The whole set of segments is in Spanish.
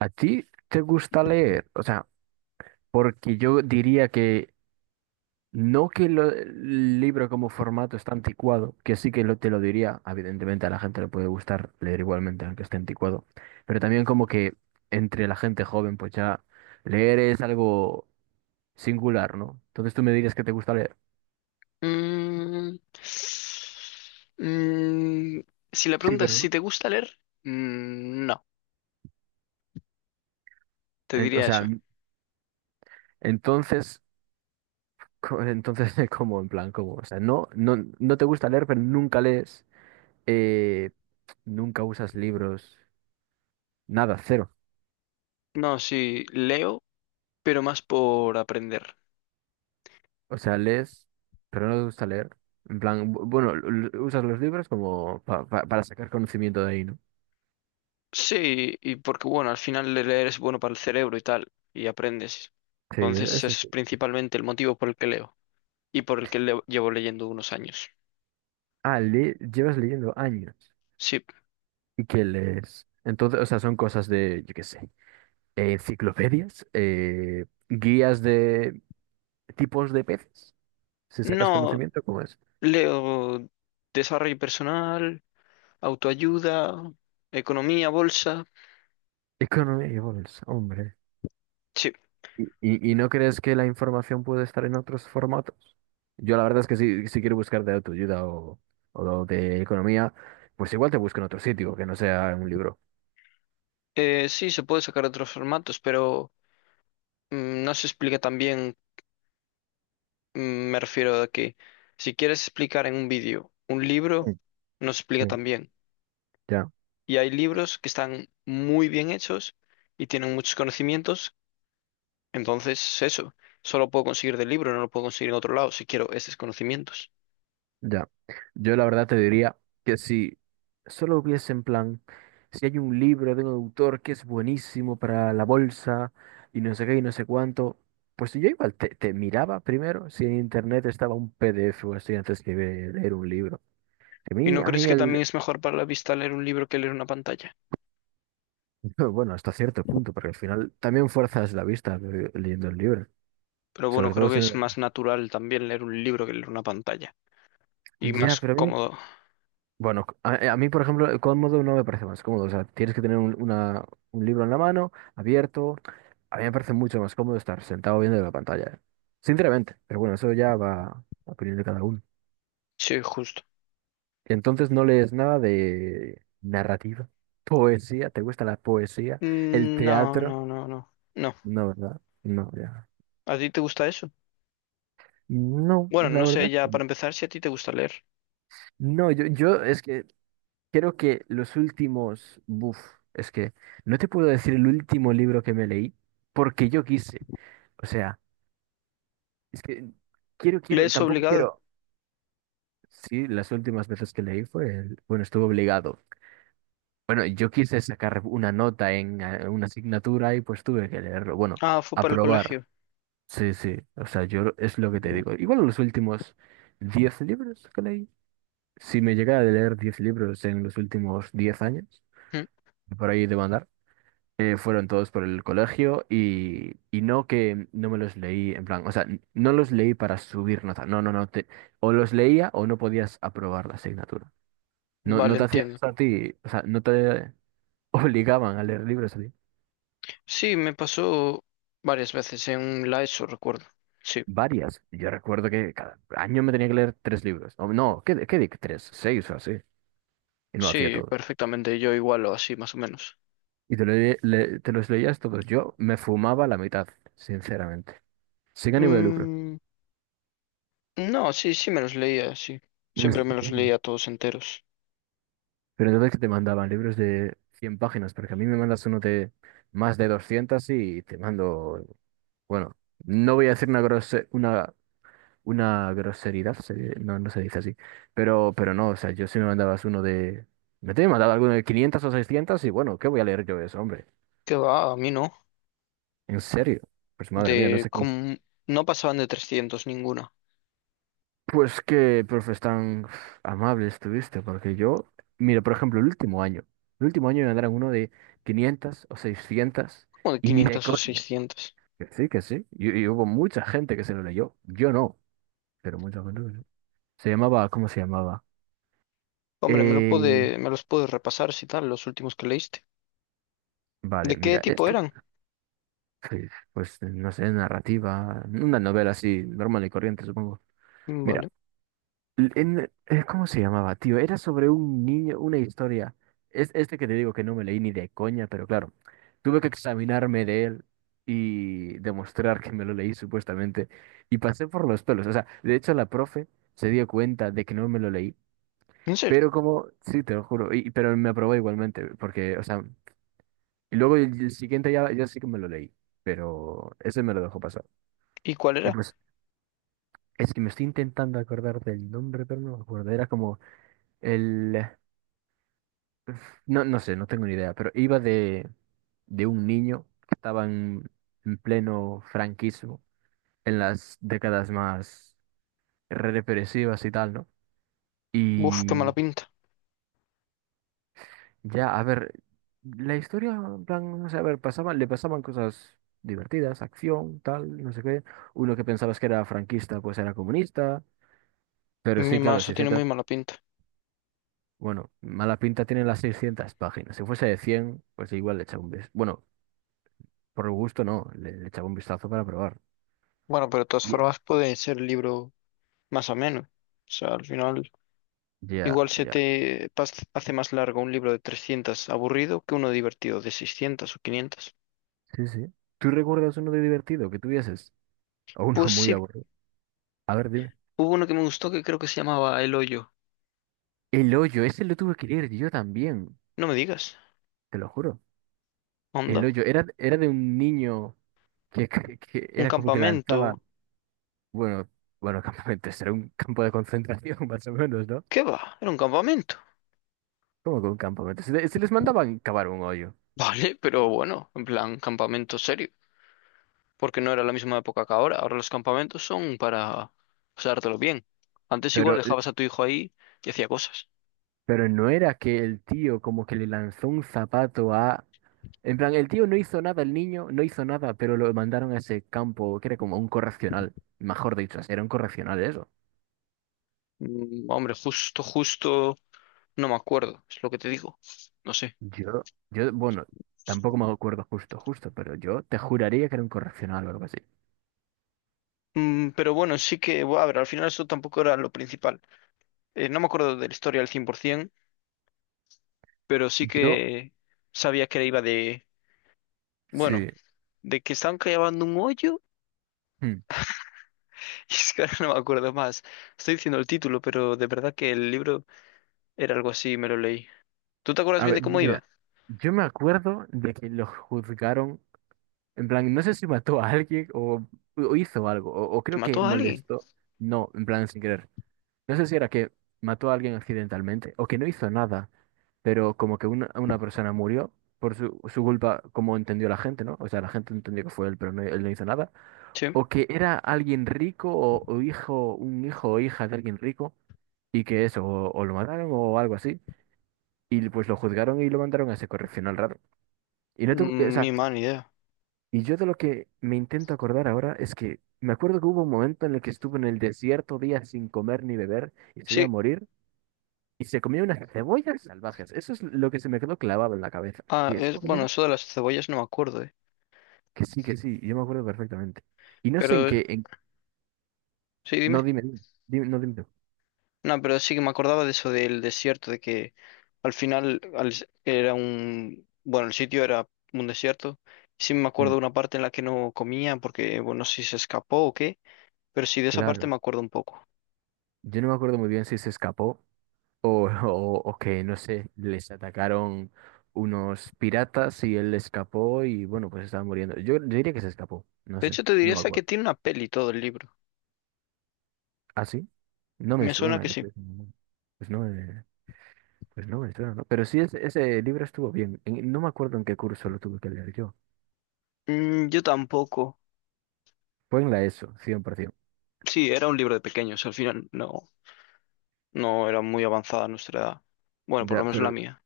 ¿A ti te gusta leer? O sea, porque yo diría que no que el libro como formato está anticuado, que sí que te lo diría, evidentemente a la gente le puede gustar leer igualmente, aunque esté anticuado, pero también como que entre la gente joven, pues ya leer es algo singular, ¿no? Entonces tú me dirías que te gusta leer. Mm, mm, si la Sí, pregunta es pero si no. te gusta leer, no, te O diría sea, eso. Entonces, entonces, ¿cómo? En plan, ¿cómo? O sea, no, no, no te gusta leer, pero nunca lees, eh, nunca usas libros. Nada, cero. No, sí, leo, pero más por aprender. O sea, lees, pero no te gusta leer. En plan, bueno, usas los libros como para sacar conocimiento de ahí, ¿no? Sí, y porque bueno, al final leer es bueno para el cerebro y tal, y aprendes. Sí, Entonces ese eso es sí. principalmente el motivo por el que leo y por el que llevo leyendo unos años. Ah, llevas leyendo años. Sí, ¿Y qué lees? Entonces, o sea, son cosas de, yo qué sé, enciclopedias, guías de tipos de peces. Si sacas no conocimiento, ¿cómo es? leo desarrollo personal, autoayuda, economía, bolsa. Economía y bolsa, hombre. Sí, ¿Y no crees que la información puede estar en otros formatos? Yo la verdad es que si quiero buscar de autoayuda o de economía, pues igual te busco en otro sitio que no sea en un libro. Sí, se puede sacar otros formatos, pero no se explica tan bien. mm, me refiero a que si quieres explicar en un vídeo un libro, Mm, no se explica sí. tan bien. Ya, Y hay libros que están muy bien hechos y tienen muchos conocimientos. Entonces, eso, solo puedo conseguir del libro, no lo puedo conseguir en otro lado si quiero esos conocimientos. ya. Yo la verdad te diría que si solo hubiese en plan, si hay un libro de un autor que es buenísimo para la bolsa y no sé qué y no sé cuánto, pues yo igual te miraba primero si en internet estaba un PDF o así antes que leer un libro. ¿Y no A crees mí que el, también es mejor para la vista leer un libro que leer una pantalla? bueno, hasta cierto punto, porque al final también fuerzas la vista leyendo el libro, Pero bueno, sobre creo todo que si no... es más natural también leer un libro que leer una pantalla. Y Ya, más pero a mí, cómodo. bueno, a mí, por ejemplo, el cómodo no me parece más cómodo, o sea, tienes que tener un libro en la mano, abierto, a mí me parece mucho más cómodo estar sentado viendo la pantalla. Sinceramente, pero bueno, eso ya va a opinión de cada uno. Sí, justo. Entonces no lees nada de narrativa, poesía, ¿te gusta la poesía? ¿El Mm, no, teatro? no, no, no. No. No, ¿verdad? No, ya. ¿A ti te gusta eso? No, Bueno, la no sé verdad. ya No, para empezar si a ti te gusta leer. no, yo es que creo que los últimos, es que no te puedo decir el último libro que me leí porque yo quise. O sea, es que quiero, quiero, ¿Lees tampoco obligado? quiero. Sí, las últimas veces que leí fue, bueno, estuve obligado. Bueno, yo quise sacar una nota en una asignatura y pues tuve que leerlo. Bueno, Ah, fue para el aprobar. colegio. Sí, sí. O sea, yo es lo que te digo. Igual los últimos 10 libros que leí. Si me llegara a leer 10 libros en los últimos 10 años, Mm, por ahí de mandar fueron todos por el colegio y no que no me los leí en plan, o sea, no los leí para subir nota, no, no, no, o los leía o no podías aprobar la asignatura. No, no vale, te hacían entiendo. eso a ti, o sea, no te obligaban a leer libros a ti. Sí, me pasó varias veces en la ESO, recuerdo. Sí, Varias. Yo recuerdo que cada año me tenía que leer 3 libros. O no, ¿qué di? 3, 6 o así. Y no lo hacía sí, todo. perfectamente. Yo igual o así, más o menos. Y te los leías todos. Yo me fumaba la mitad, sinceramente. Sin ánimo de lucro. Mm, no, sí, sí me los leía, sí. Siempre me los leía todos enteros. Pero entonces que te mandaban libros de 100 páginas, porque a mí me mandas uno de más de 200 y te mando, bueno, no voy a decir una una groseridad, no, no se dice así, pero no, o sea, yo si me mandabas uno de, me te he mandado alguno de 500 o 600 y bueno, ¿qué voy a leer yo de eso, hombre? Qué va, a mí no. En serio, pues madre mía, no De sé qué. como no pasaban de 300 ninguna, Pues qué profes tan amables tuviste, porque yo, mira, por ejemplo, el último año me mandaron uno de 500 o 600 como de y ni de quinientos o coña. seiscientos. Que sí, que sí. Y hubo mucha gente que se lo leyó. Yo no, pero mucha gente que no. Se llamaba, ¿cómo se llamaba? Hombre, Eh, me los pude repasar si tal, los últimos que leíste. vale, ¿De qué mira, tipo este, eran? sí, pues no sé, narrativa, una novela así, normal y corriente, supongo. Mm, Mira. vale. ¿Cómo se llamaba, tío? Era sobre un niño, una historia. Es este que te digo que no me leí ni de coña, pero claro, tuve que examinarme de él y demostrar que me lo leí supuestamente. Y pasé por los pelos. O sea, de hecho la profe se dio cuenta de que no me lo leí. ¿En serio? Pero como, sí, te lo juro, pero me aprobó igualmente, porque, o sea, y luego el siguiente ya, ya sí que me lo leí, pero ese me lo dejó pasar. ¿Y cuál Y era? pues, es que me estoy intentando acordar del nombre, pero no me acuerdo. Era como el. No, no sé, no tengo ni idea, pero iba de, un niño que estaba en pleno franquismo, en las décadas más represivas y tal, ¿no? Uf, qué mala Y pinta. ya, a ver, la historia, en plan, no sé, a ver, le pasaban cosas divertidas, acción, tal, no sé qué. Uno que pensabas que era franquista, pues era comunista, pero Mi sí, claro, mazo tiene muy 600, mala pinta. bueno, mala pinta tienen las 600 páginas. Si fuese de 100 pues igual le echa un beso. Bueno, por gusto no, le echaba un vistazo para probar. Bueno, pero de todas Ye- formas puede ser libro más o menos. O sea, al final, Ya, igual se ya. te pas- hace más largo un libro de 300 aburrido que uno divertido de 600 o 500. Sí, sí. ¿Tú recuerdas uno de divertido que tuvieses? O uno Pues muy sí, aburrido. A ver, dime. hubo uno que me gustó que creo que se llamaba El Hoyo. El hoyo, ese lo tuve que leer yo también, No me digas, te lo juro. El onda, hoyo, era de un niño que, que un era como que lanzaba, campamento. bueno, bueno, campamentos, era un campo de concentración más o menos, ¿no? ¿Qué va? Era un campamento. Como que un campamento. Se les mandaban cavar un hoyo, Vale, pero bueno, en plan, campamento serio. Porque no era la misma época que ahora. Ahora los campamentos son para pasártelo bien. Antes igual pero eh, dejabas a tu hijo ahí y hacía cosas. pero no era que el tío como que le lanzó un zapato a... En plan, el tío no hizo nada, el niño no hizo nada, pero lo mandaron a ese campo que era como un correccional, mejor dicho, era un correccional eso. Mm, hombre, justo, justo. No me acuerdo, es lo que te digo. No sé. Yo, bueno, tampoco me acuerdo justo, justo, pero yo te juraría que era un correccional o algo así. Mm, pero bueno, sí que, bueno, a ver, al final eso tampoco era lo principal. No me acuerdo de la historia al 100%, pero sí Yo, que sabía que iba de, bueno, sí. de que estaban cavando un hoyo. Hmm. Es que ahora no me acuerdo más. Estoy diciendo el título, pero de verdad que el libro era algo así, me lo leí. ¿Tú te acuerdas A bien de ver, cómo mira, iba? yo me acuerdo de que lo juzgaron, en plan, no sé si mató a alguien o hizo algo, o ¿Que creo que mató a alguien? molestó. No, en plan, sin querer. No sé si era que mató a alguien accidentalmente o que no hizo nada, pero como que una persona murió por su culpa, como entendió la gente, ¿no? O sea, la gente entendió que fue él, pero no, él no hizo nada. Sí. O que era alguien rico o un hijo o hija de alguien rico y que eso, o lo mataron o algo así. Y pues lo juzgaron y lo mandaron a ese correccional raro. Y no o Mm, sea, ni mala idea. y yo de lo que me intento acordar ahora es que me acuerdo que hubo un momento en el que estuvo en el desierto días sin comer ni beber y se iba a Sí, morir. Y se comió unas cebollas salvajes. Eso es lo que se me quedó clavado en la cabeza. ah, ¿Y es, estaba bueno, comiendo? eso de las cebollas no me acuerdo, eh. Que sí, que sí. Yo me acuerdo perfectamente. Y no sé en Pero qué. Sí, No, dime. dime, dime, no, dime tú. No, pero sí que me acordaba de eso del desierto, de que al final al- era un... Bueno, el sitio era un desierto. Sí me acuerdo Mm, de una parte en la que no comía porque, bueno, no sé si se escapó o qué, pero sí de esa parte claro. me acuerdo un poco. Yo no me acuerdo muy bien si se escapó o que, no sé, les atacaron unos piratas y él escapó y, bueno, pues estaba muriendo. Yo diría que se escapó. No De sé. hecho, te No diría me hasta que acuerdo. tiene una peli todo el libro. ¿Ah, sí? No me Me suena suena. que sí. Pues no me. Pues no, me suena, ¿no? Pero sí, ese libro estuvo bien. No me acuerdo en qué curso lo tuve que leer yo. Mm, yo tampoco. Fue en la ESO, 100%. Sí, era un libro de pequeños, al final no, no era muy avanzada nuestra edad. Bueno, por Ya, lo menos pero, la mía.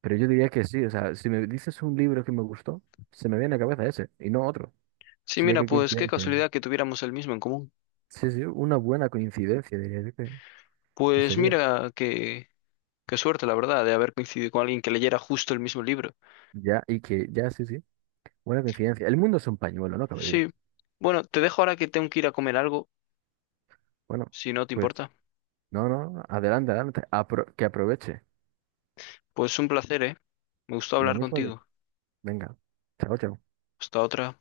pero yo diría que sí. O sea, si me dices un libro que me gustó, se me viene a la cabeza ese y no otro. Sí, Así que mira, qué pues qué coincidencia. casualidad que tuviéramos el mismo en común. Sí, sí, una buena coincidencia, diría yo que Pues sería. mira que... Qué suerte, la verdad, de haber coincidido con alguien que leyera justo el mismo libro. Ya, y que, ya, sí, sí. Buena coincidencia. El mundo es un pañuelo, no cabe Sí. duda. Bueno, te dejo ahora que tengo que ir a comer algo, Bueno, si no te pues, importa. no, no, adelante, adelante. Que aproveche. Pues un placer, ¿eh? Me gustó Lo hablar mismo de. contigo. Venga. Chao, chao. Hasta otra.